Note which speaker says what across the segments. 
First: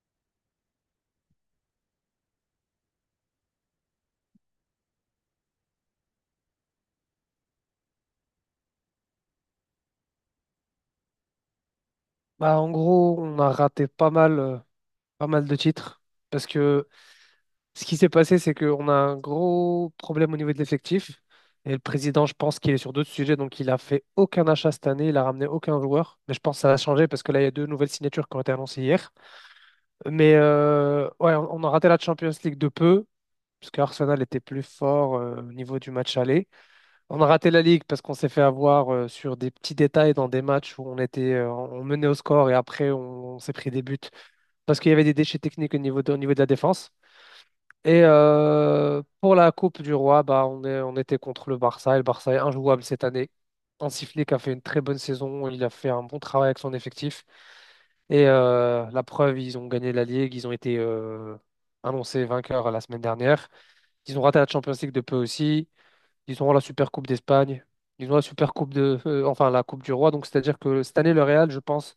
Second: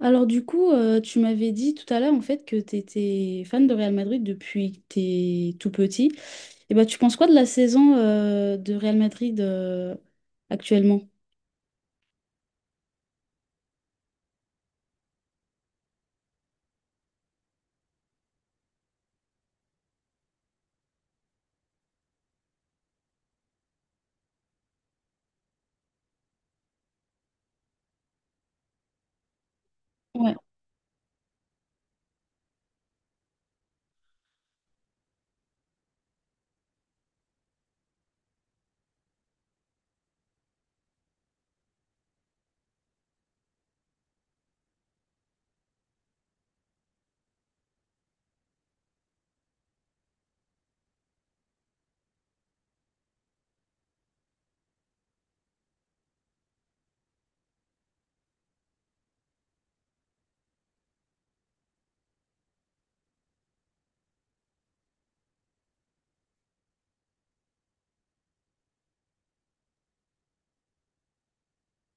Speaker 1: Alors du coup, tu m'avais dit tout à l'heure en fait que tu étais fan de Real Madrid depuis que t'es tout petit. Et bah tu penses quoi de la saison de Real Madrid actuellement?
Speaker 2: Bah, en gros, on a raté pas mal, pas mal de titres parce que ce qui s'est passé, c'est qu'on a un gros problème au niveau de l'effectif. Et le président, je pense qu'il est sur d'autres sujets, donc il a fait aucun achat cette année, il a ramené aucun joueur. Mais je pense que ça a changé parce que là, il y a deux nouvelles signatures qui ont été annoncées hier. Mais ouais, on a raté la Champions League de peu, parce qu'Arsenal était plus fort au niveau du match aller. On a raté la Ligue parce qu'on s'est fait avoir sur des petits détails dans des matchs où on était, on menait au score et après on s'est pris des buts parce qu'il y avait des déchets techniques au niveau de la défense. Et pour la Coupe du Roi, bah, on était contre le Barça. Et le Barça est injouable cette année. Hansi Flick a fait une très bonne saison. Il a fait un bon travail avec son effectif. Et la preuve, ils ont gagné la Ligue. Ils ont été annoncés vainqueurs la semaine dernière. Ils ont raté la Champions League de peu aussi. Ils ont la Super Coupe d'Espagne. Ils ont la Super Coupe enfin la Coupe du Roi. Donc c'est-à-dire que cette année, le Real, je pense,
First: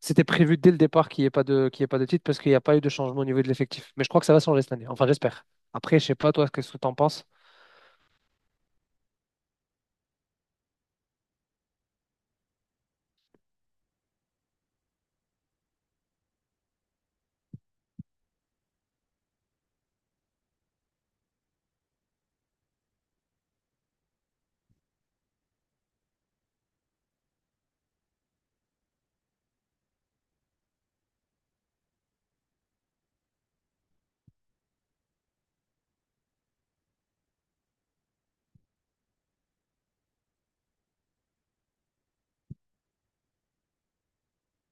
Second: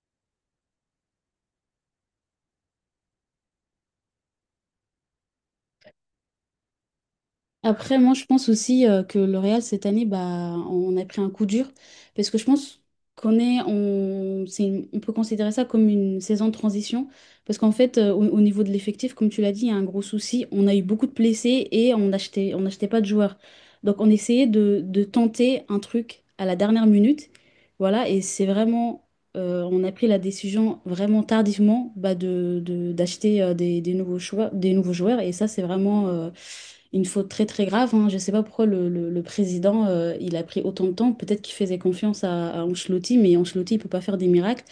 Speaker 2: c'était prévu dès le départ qu'il y ait pas de titre parce qu'il n'y a pas eu de changement au niveau de l'effectif. Mais je crois que ça va changer cette année. Enfin, j'espère. Après, je sais pas toi, qu'est-ce que tu en penses?
Speaker 1: Après, moi, je pense aussi que le Real, cette année, bah, on a pris un coup dur. Parce que je pense on peut considérer ça comme une saison de transition. Parce qu'en fait, au niveau de l'effectif, comme tu l'as dit, il y a un gros souci. On a eu beaucoup de blessés et on n'achetait pas de joueurs. Donc, on essayait de tenter un truc à la dernière minute. Voilà, et c'est vraiment, on a pris la décision vraiment tardivement bah, d'acheter des nouveaux choix, des nouveaux joueurs. Et ça, c'est vraiment, une faute très très grave, hein. Je ne sais pas pourquoi le président il a pris autant de temps. Peut-être qu'il faisait confiance à Ancelotti, mais Ancelotti il peut pas faire des miracles.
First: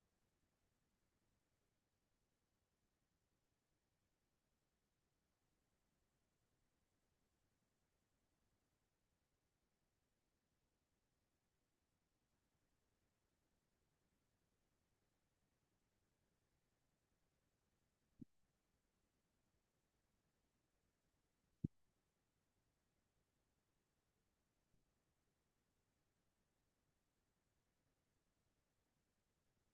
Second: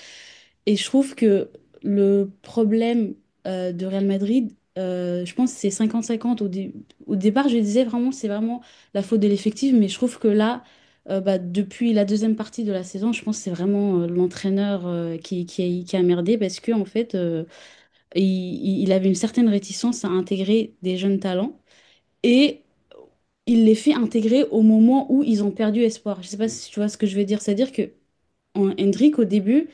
Speaker 1: Et je trouve que le problème de Real Madrid, je pense que c'est 50-50. Au départ, je disais vraiment c'est vraiment la faute de l'effectif, mais je trouve que là, bah, depuis la deuxième partie de la saison, je pense que c'est vraiment l'entraîneur qui a merdé parce que en fait, il avait une certaine réticence à intégrer des jeunes talents et il les fait intégrer au moment où ils ont perdu espoir. Je sais pas si tu vois ce que je veux dire. C'est-à-dire que Hendrik, au début,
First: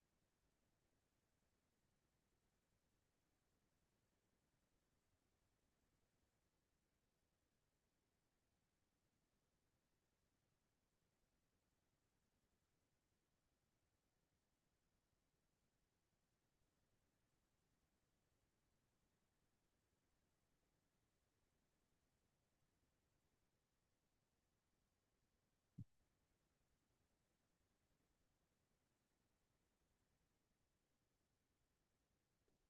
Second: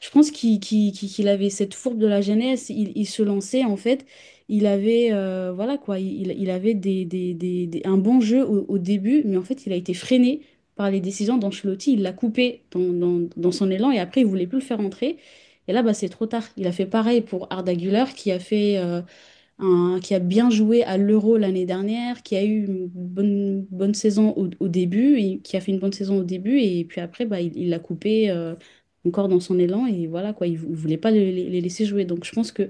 Speaker 1: je pense qu'il avait cette fourbe de la jeunesse. Il se lançait, en fait. Il avait, voilà quoi, il avait un bon jeu au début, mais en fait, il a été freiné par les décisions d'Ancelotti. Il l'a coupé dans son élan et après, il voulait plus le faire entrer. Et là, bah, c'est trop tard. Il a fait pareil pour Arda Güler qui a bien joué à l'Euro l'année dernière, qui a eu une bonne saison au début, et qui a fait une bonne saison au début, et puis après, bah, il l'a coupé encore dans son élan, et voilà, quoi, il ne voulait pas les laisser jouer. Donc je pense que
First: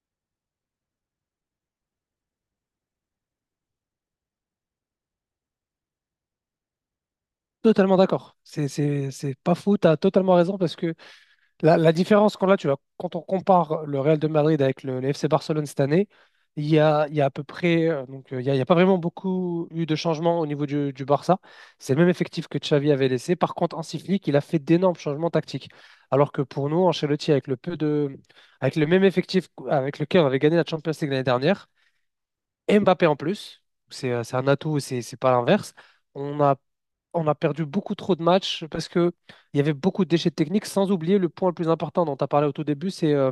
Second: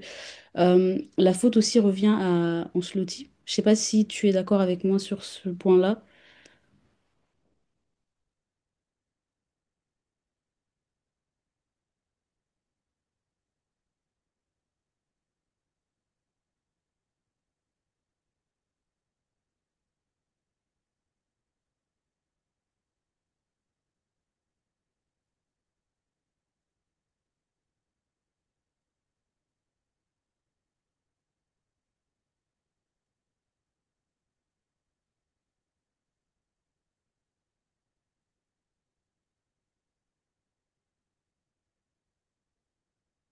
Speaker 1: la faute aussi revient à Ancelotti. Je sais pas si tu es d'accord avec moi sur ce point-là.
Speaker 2: Totalement d'accord. C'est pas fou. T'as totalement raison parce que la différence qu'on a, tu vois, quand on compare le Real de Madrid avec le FC Barcelone cette année, il y a à peu près, il y a pas vraiment beaucoup eu de changements du Barça. C'est le même effectif que Xavi avait laissé. Par contre, Hansi Flick, il a fait d'énormes changements tactiques. Alors que pour nous, Ancelotti, avec le même effectif avec lequel on avait gagné la Champions League l'année dernière, et Mbappé en plus, c'est un atout, c'est pas l'inverse. On a on a perdu beaucoup trop de matchs parce que il y avait beaucoup de déchets techniques, sans oublier le point le plus important dont tu as parlé au tout début,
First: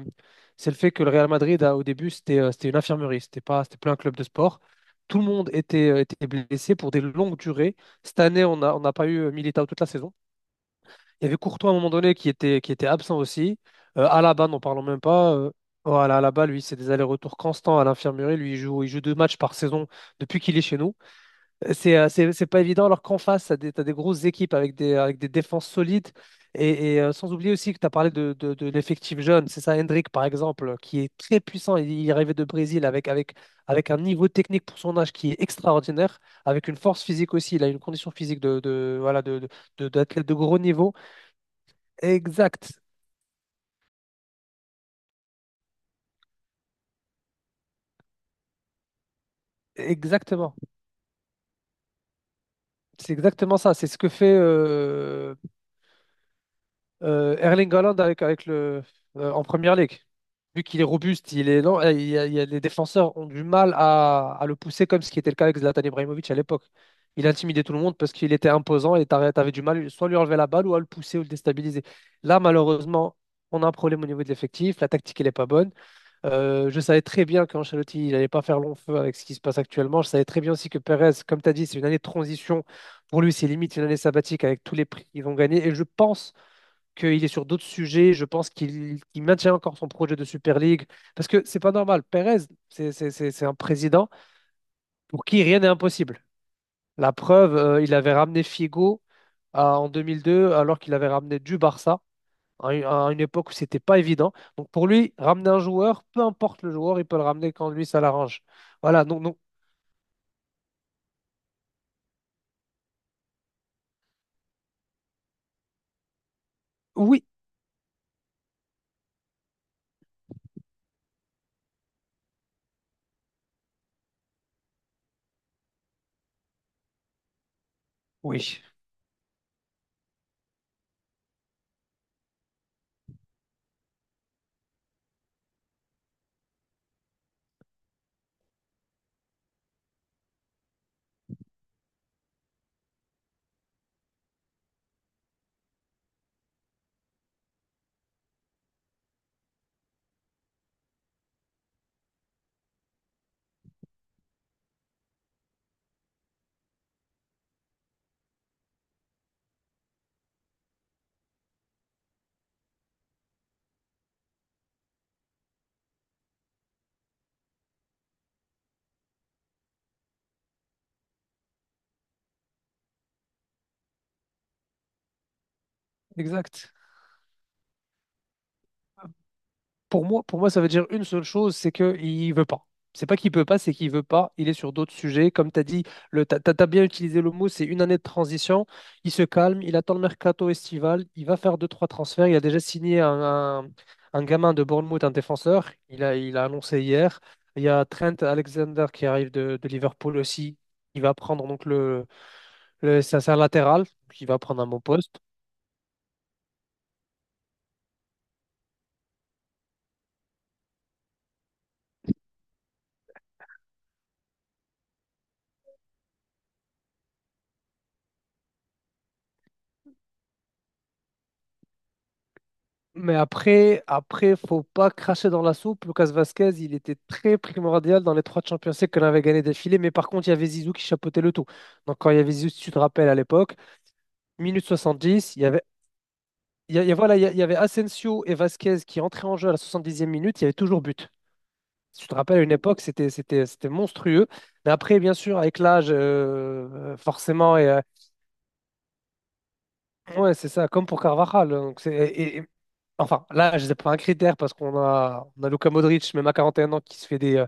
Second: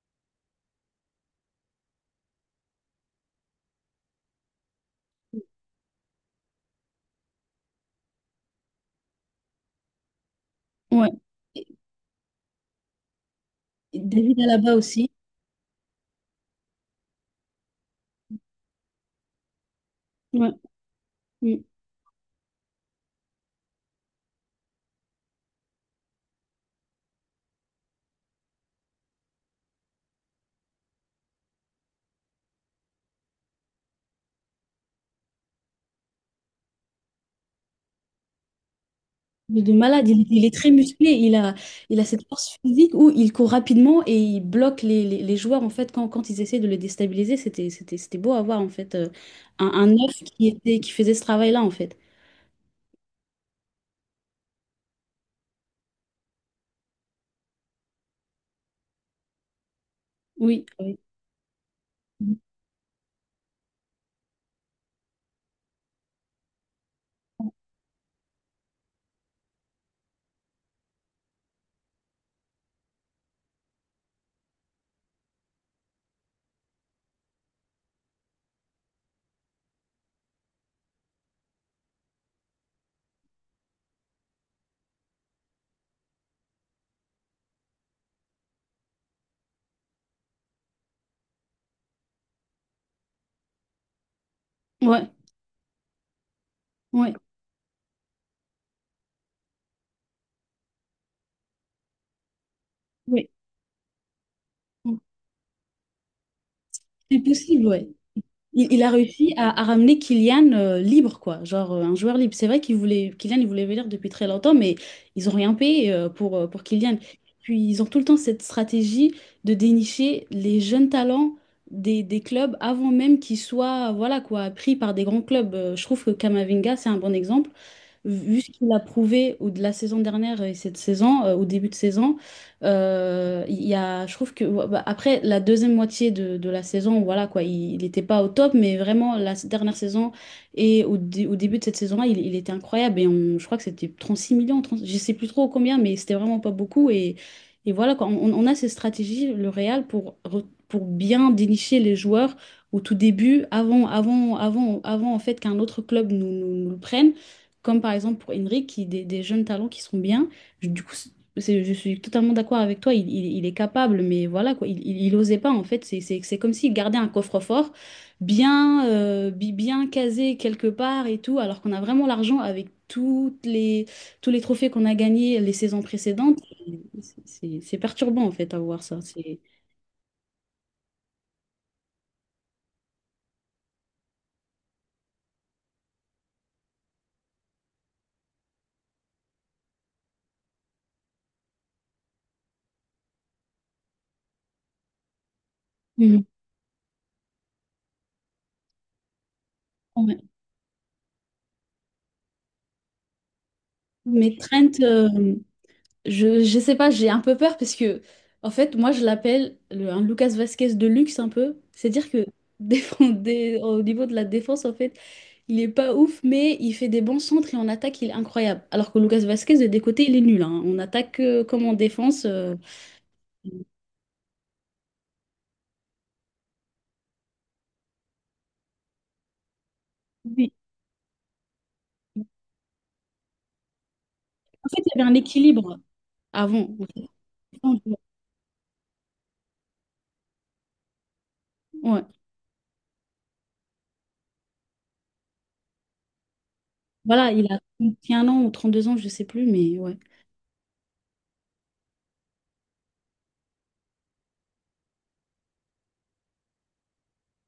Speaker 2: c'est le fait que le Real Madrid, au début, c'était une infirmerie, c'était pas, c'était plus un club de sport. Tout le monde était, était blessé pour des longues durées. Cette année, on n'a pas eu Militao toute la saison.
Speaker 1: Ouais.
Speaker 2: Il y avait Courtois à un moment donné qui était absent aussi.
Speaker 1: Et David
Speaker 2: Alaba, n'en
Speaker 1: Alaba
Speaker 2: parlons même
Speaker 1: aussi.
Speaker 2: pas. Voilà, Alaba, lui, c'est des allers-retours constants à l'infirmerie. Lui, il joue deux matchs par saison depuis qu'il est chez nous.
Speaker 1: Ouais.
Speaker 2: C'est pas évident alors qu'en face, t'as des grosses équipes avec des défenses solides. Sans oublier aussi que tu as parlé de l'effectif jeune. C'est ça, Hendrick, par exemple, qui est très puissant. Il est arrivé de Brésil avec un niveau technique pour son âge qui est extraordinaire, avec une force physique aussi. Il a une condition physique de, voilà,
Speaker 1: Mais de
Speaker 2: de-
Speaker 1: malade, il,
Speaker 2: d'athlète de
Speaker 1: il est
Speaker 2: gros
Speaker 1: très
Speaker 2: niveau.
Speaker 1: musclé, il a cette force
Speaker 2: Exact.
Speaker 1: physique où il court rapidement et il bloque les joueurs en fait quand ils essaient de le déstabiliser. C'était beau à voir en fait un neuf qui
Speaker 2: Exactement.
Speaker 1: était, qui faisait ce travail-là en fait.
Speaker 2: C'est exactement ça. C'est ce que fait Erling Haaland avec le, en Première Ligue. Vu
Speaker 1: Oui,
Speaker 2: qu'il est
Speaker 1: oui.
Speaker 2: robuste, il est lent, les défenseurs ont du mal à le pousser comme ce qui était le cas avec Zlatan Ibrahimovic à l'époque. Il intimidait tout le monde parce qu'il était imposant et t'avais du mal soit à lui enlever la balle ou à le pousser ou le déstabiliser. Là, malheureusement, on a un problème au niveau de l'effectif. La tactique, elle n'est pas bonne. Je savais très bien qu'Ancelotti, il n'allait pas faire long feu avec ce qui se passe actuellement. Je savais très bien aussi que Perez, comme tu as dit, c'est une année de transition. Pour lui, c'est limite une année sabbatique avec tous les prix qu'ils ont gagnés. Et je pense qu'il est sur d'autres sujets. Je pense qu'il maintient encore son projet de Super League. Parce que c'est pas normal. Pérez, c'est un président
Speaker 1: Ouais,
Speaker 2: pour qui rien n'est impossible. La
Speaker 1: ouais,
Speaker 2: preuve, il avait ramené Figo en 2002, alors qu'il avait ramené du Barça à une
Speaker 1: ouais.
Speaker 2: époque où c'était pas évident. Donc pour lui, ramener un joueur, peu importe le joueur, il peut
Speaker 1: C'est
Speaker 2: le ramener
Speaker 1: possible,
Speaker 2: quand lui
Speaker 1: ouais.
Speaker 2: ça l'arrange.
Speaker 1: Il a
Speaker 2: Voilà,
Speaker 1: réussi
Speaker 2: donc
Speaker 1: à ramener Kylian libre, quoi. Genre un joueur libre. C'est vrai qu'il voulait, Kylian, il voulait venir depuis très longtemps, mais ils ont rien payé pour Kylian.
Speaker 2: oui,
Speaker 1: Puis ils ont tout le temps cette stratégie de dénicher les jeunes talents des clubs avant même qu'ils soient, voilà quoi, pris par des grands clubs. Je trouve que Kamavinga, c'est un bon exemple. Vu ce
Speaker 2: oui,
Speaker 1: qu'il a prouvé de la saison dernière et cette saison, au début de saison, je trouve que ouais, bah, après la deuxième moitié de la saison, voilà quoi, il n'était pas au top, mais vraiment la dernière saison et au début de cette saison-là, il était incroyable. Et je crois que c'était 36 millions, 30 je sais plus trop combien, mais c'était vraiment pas beaucoup. Et voilà quoi, on a ces stratégies, le Real, pour bien dénicher les joueurs au tout début, avant en fait qu'un autre club nous le prenne. Comme par exemple pour Henry, qui des jeunes talents qui sont bien. Du coup, je suis totalement d'accord avec toi, il est capable, mais voilà quoi, il osait pas en fait. C'est comme s'il gardait un coffre-fort bien casé quelque part et tout, alors qu'on a vraiment l'argent avec tous les trophées qu'on a gagnés les saisons précédentes.
Speaker 2: exact.
Speaker 1: Et c'est perturbant en fait à voir ça. C'est.
Speaker 2: Pour moi, ça veut dire une seule chose, c'est qu'il ne veut pas. C'est pas qu'il peut pas, c'est qu'il veut pas. Il est sur d'autres sujets. Comme tu as dit, t'as bien utilisé le mot, c'est une année de transition. Il se calme, il attend le mercato estival, il va faire deux, trois transferts. Il a déjà signé un gamin de Bournemouth, un défenseur.
Speaker 1: Mhm.
Speaker 2: Il a annoncé hier. Il y a Trent Alexander qui arrive de
Speaker 1: Ouais.
Speaker 2: Liverpool aussi. Il va prendre donc c'est un latéral, qui
Speaker 1: Mais
Speaker 2: va prendre un
Speaker 1: Trent,
Speaker 2: bon poste.
Speaker 1: je sais pas, j'ai un peu peur parce que, en fait, moi, je l'appelle un Lucas Vasquez de luxe un peu. C'est-à-dire que au niveau de la défense, en fait, il est pas ouf, mais il fait des bons centres et en attaque, il est incroyable. Alors que Lucas Vasquez, de des côtés, il est nul, hein. On attaque comme en défense.
Speaker 2: Mais après, faut pas cracher dans la soupe. Lucas Vasquez, il était très primordial dans les trois Champions League qu'on avait gagné d'affilée. Mais par contre, il y avait
Speaker 1: Oui.
Speaker 2: Zizou qui chapeautait le tout. Donc, quand il y avait Zizou, si tu te rappelles à l'époque, minute
Speaker 1: En fait, il y avait un
Speaker 2: 70, il y avait,
Speaker 1: équilibre avant.
Speaker 2: il y a- voilà, il y a- il y avait Asensio et Vasquez qui entraient en jeu à la 70e minute. Il y avait toujours but. Si
Speaker 1: Ouais.
Speaker 2: tu te rappelles, à une époque, c'était monstrueux. Mais après, bien sûr, avec l'âge,
Speaker 1: Voilà, il
Speaker 2: forcément,
Speaker 1: a 31 ans ou 32 ans, je sais plus, mais ouais.
Speaker 2: ouais, c'est ça, comme pour Carvajal. Hein. Enfin, là, je sais pas un critère parce on a Luka Modric, même à 41 ans, qui se fait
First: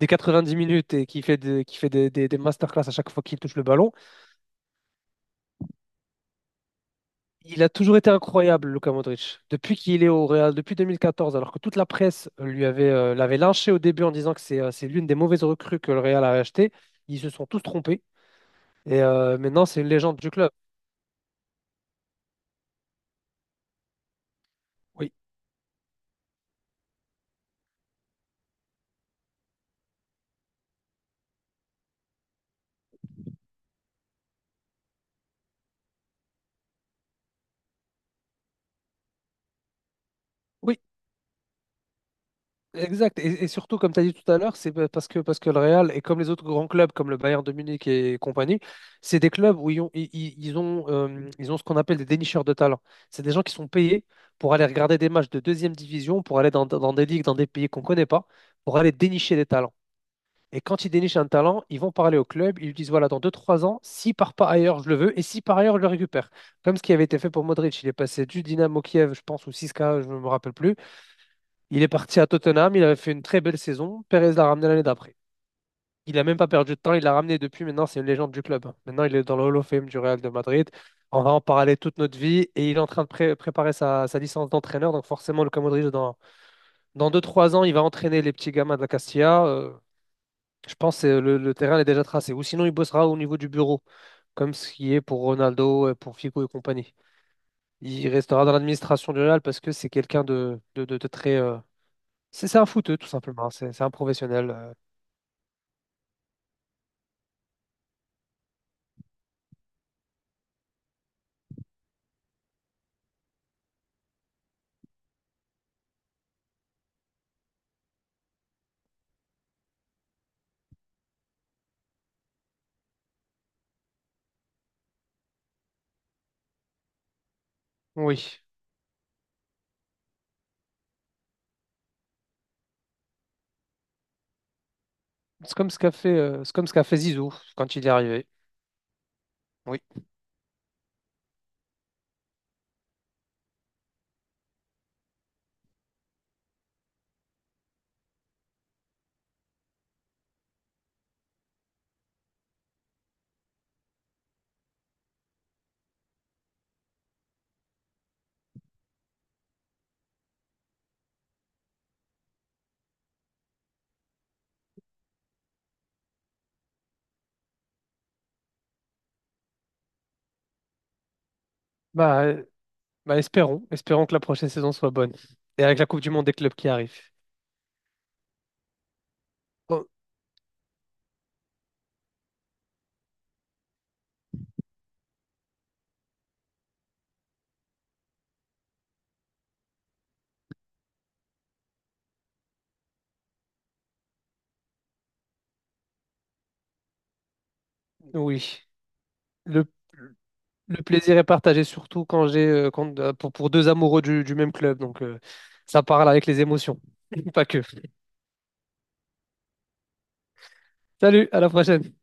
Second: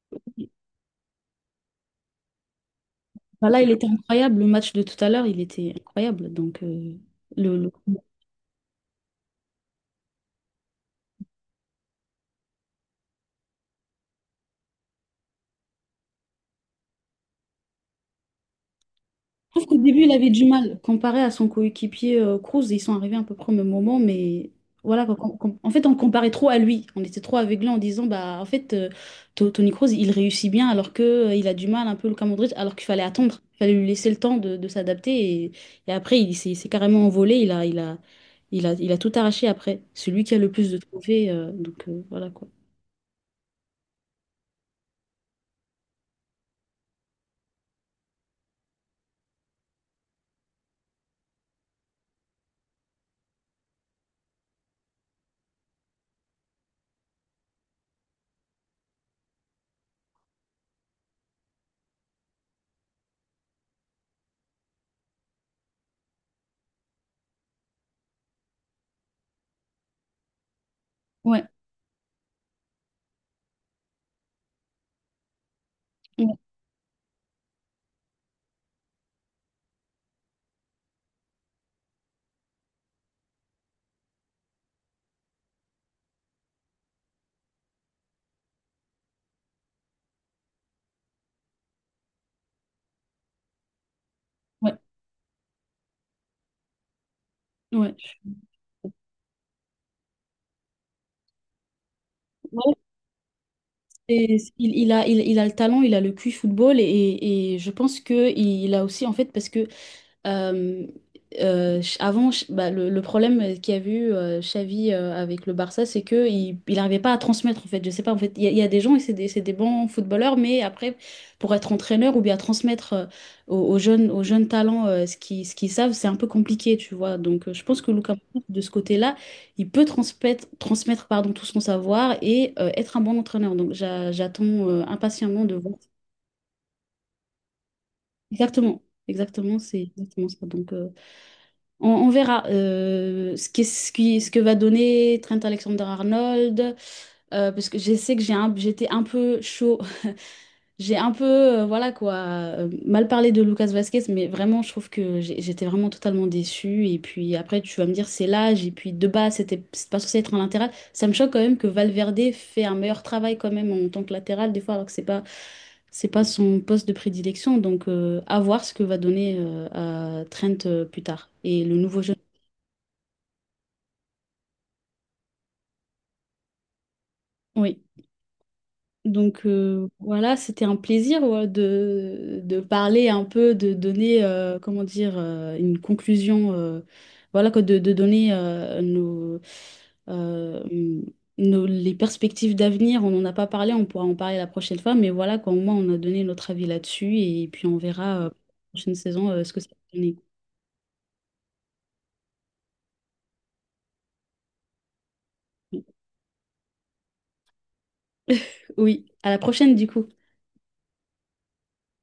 Speaker 2: des dix minutes et qui fait des masterclass à chaque fois qu'il touche
Speaker 1: Voilà,
Speaker 2: le
Speaker 1: il était
Speaker 2: ballon.
Speaker 1: incroyable. Le match de tout à l'heure, il était incroyable. Donc, le,
Speaker 2: Il a
Speaker 1: le-
Speaker 2: toujours été incroyable, Luka Modric, depuis qu'il est au Real, depuis 2014. Alors que toute la presse lui avait, l'avait lynché au début en disant que c'est l'une des mauvaises recrues que le Real a achetées. Ils se sont tous trompés et
Speaker 1: trouve
Speaker 2: maintenant,
Speaker 1: qu'au
Speaker 2: c'est une
Speaker 1: début, il
Speaker 2: légende
Speaker 1: avait
Speaker 2: du
Speaker 1: du
Speaker 2: club.
Speaker 1: mal comparé à son coéquipier Cruz. Ils sont arrivés à peu près au même moment, mais voilà, quoi, en fait, on comparait trop à lui. On était trop aveuglés en disant, bah, en fait, Tony Cruz, il réussit bien alors que il a du mal un peu le cas Modric, alors qu'il fallait attendre. Il fallait lui laisser le temps de s'adapter. Et après, il s'est carrément envolé. Il a tout arraché après. C'est lui qui a le plus de
Speaker 2: Oui.
Speaker 1: trophées, donc voilà quoi.
Speaker 2: Exact. Et surtout, comme tu as dit tout à l'heure, parce que le Real, et comme les autres grands clubs, comme le Bayern de Munich et compagnie, c'est des clubs où ils ont, ils- ils ont ce qu'on appelle des dénicheurs de talent. C'est des gens qui sont payés pour aller regarder des matchs de deuxième division, pour aller dans des ligues, dans des pays qu'on ne connaît pas, pour aller dénicher des talents. Et quand ils dénichent un talent, ils vont parler au club, ils lui disent, voilà, dans deux trois ans, s'il part pas ailleurs, je le veux, et si par ailleurs, je le récupère. Comme ce qui avait été fait pour Modric, il est passé du Dynamo Kiev, je pense, ou 6 je ne me rappelle plus,
Speaker 1: Ouais,
Speaker 2: il est parti à Tottenham, il avait fait une très belle saison. Perez l'a ramené l'année d'après. Il n'a même
Speaker 1: ouais,
Speaker 2: pas perdu de temps, il l'a ramené depuis. Maintenant, c'est une légende du club. Maintenant, il est dans le Hall of Fame du Real de Madrid. On va en parler toute notre vie. Et il est en train de préparer sa licence d'entraîneur. Donc, forcément, Luka Modric, dans deux trois ans, il va entraîner les petits gamins de la Castilla. Je pense que le terrain est déjà tracé. Ou sinon, il bossera au niveau du bureau, comme ce qui est pour Ronaldo, pour Figo et compagnie.
Speaker 1: ouais.
Speaker 2: Il restera dans l'administration du Real parce que c'est quelqu'un de très, c'est un
Speaker 1: Ouais.
Speaker 2: footeux, tout simplement. C'est un
Speaker 1: Et
Speaker 2: professionnel.
Speaker 1: il, il a, il, il a le talent, il a le QI football et je pense que il a aussi en fait parce que euh, bah, le problème qu'il y a eu Xavi avec le Barça, c'est que il n'arrivait pas à transmettre en fait. Je sais pas en fait, il y a des gens et c'est des bons footballeurs, mais après pour être entraîneur ou bien transmettre aux jeunes talents ce qu'ils savent, c'est un peu compliqué, tu vois. Donc je pense que Lucas
Speaker 2: Oui.
Speaker 1: Moura, de ce côté-là, il peut transmettre pardon tout son savoir et être un bon entraîneur. Donc j'attends impatiemment de
Speaker 2: C'est comme
Speaker 1: voir.
Speaker 2: ce qu'a fait, c'est comme ce qu'a fait Zizou quand il est arrivé.
Speaker 1: Exactement, exactement,
Speaker 2: Oui.
Speaker 1: c'est exactement ça. Donc on verra ce que va donner Trent Alexander-Arnold, parce que je sais que j'étais un peu chaud, j'ai un peu, voilà quoi, mal parlé de Lucas Vasquez, mais vraiment, je trouve que j'étais vraiment totalement déçue. Et puis après, tu vas me dire, c'est l'âge, et puis de base, c'est pas censé être un latéral. Ça me choque quand même que Valverde fait un meilleur travail quand même en tant que latéral, des fois, alors que c'est pas son poste de prédilection. Donc, à voir ce que va donner à Trent plus tard. Et le nouveau jeune.
Speaker 2: Bah, euh, Bah espérons. Espérons que la prochaine saison soit bonne. Et avec la Coupe du Monde des clubs qui arrive.
Speaker 1: Oui, donc
Speaker 2: Oh,
Speaker 1: voilà, c'était un plaisir ouais, de parler un peu, de donner, comment dire, une conclusion, voilà, quoi, de donner euh, les perspectives d'avenir. On n'en a pas parlé, on pourra en parler la prochaine fois, mais voilà, quoi, au moins on a donné notre avis là-dessus et puis on verra la
Speaker 2: oui.
Speaker 1: prochaine saison ce que
Speaker 2: Le,
Speaker 1: ça va donner.
Speaker 2: le plaisir est partagé, surtout quand j'ai pour deux amoureux du même club. Donc, ça parle avec les émotions. Pas que.
Speaker 1: Oui, à la prochaine du coup.
Speaker 2: Salut, à la prochaine.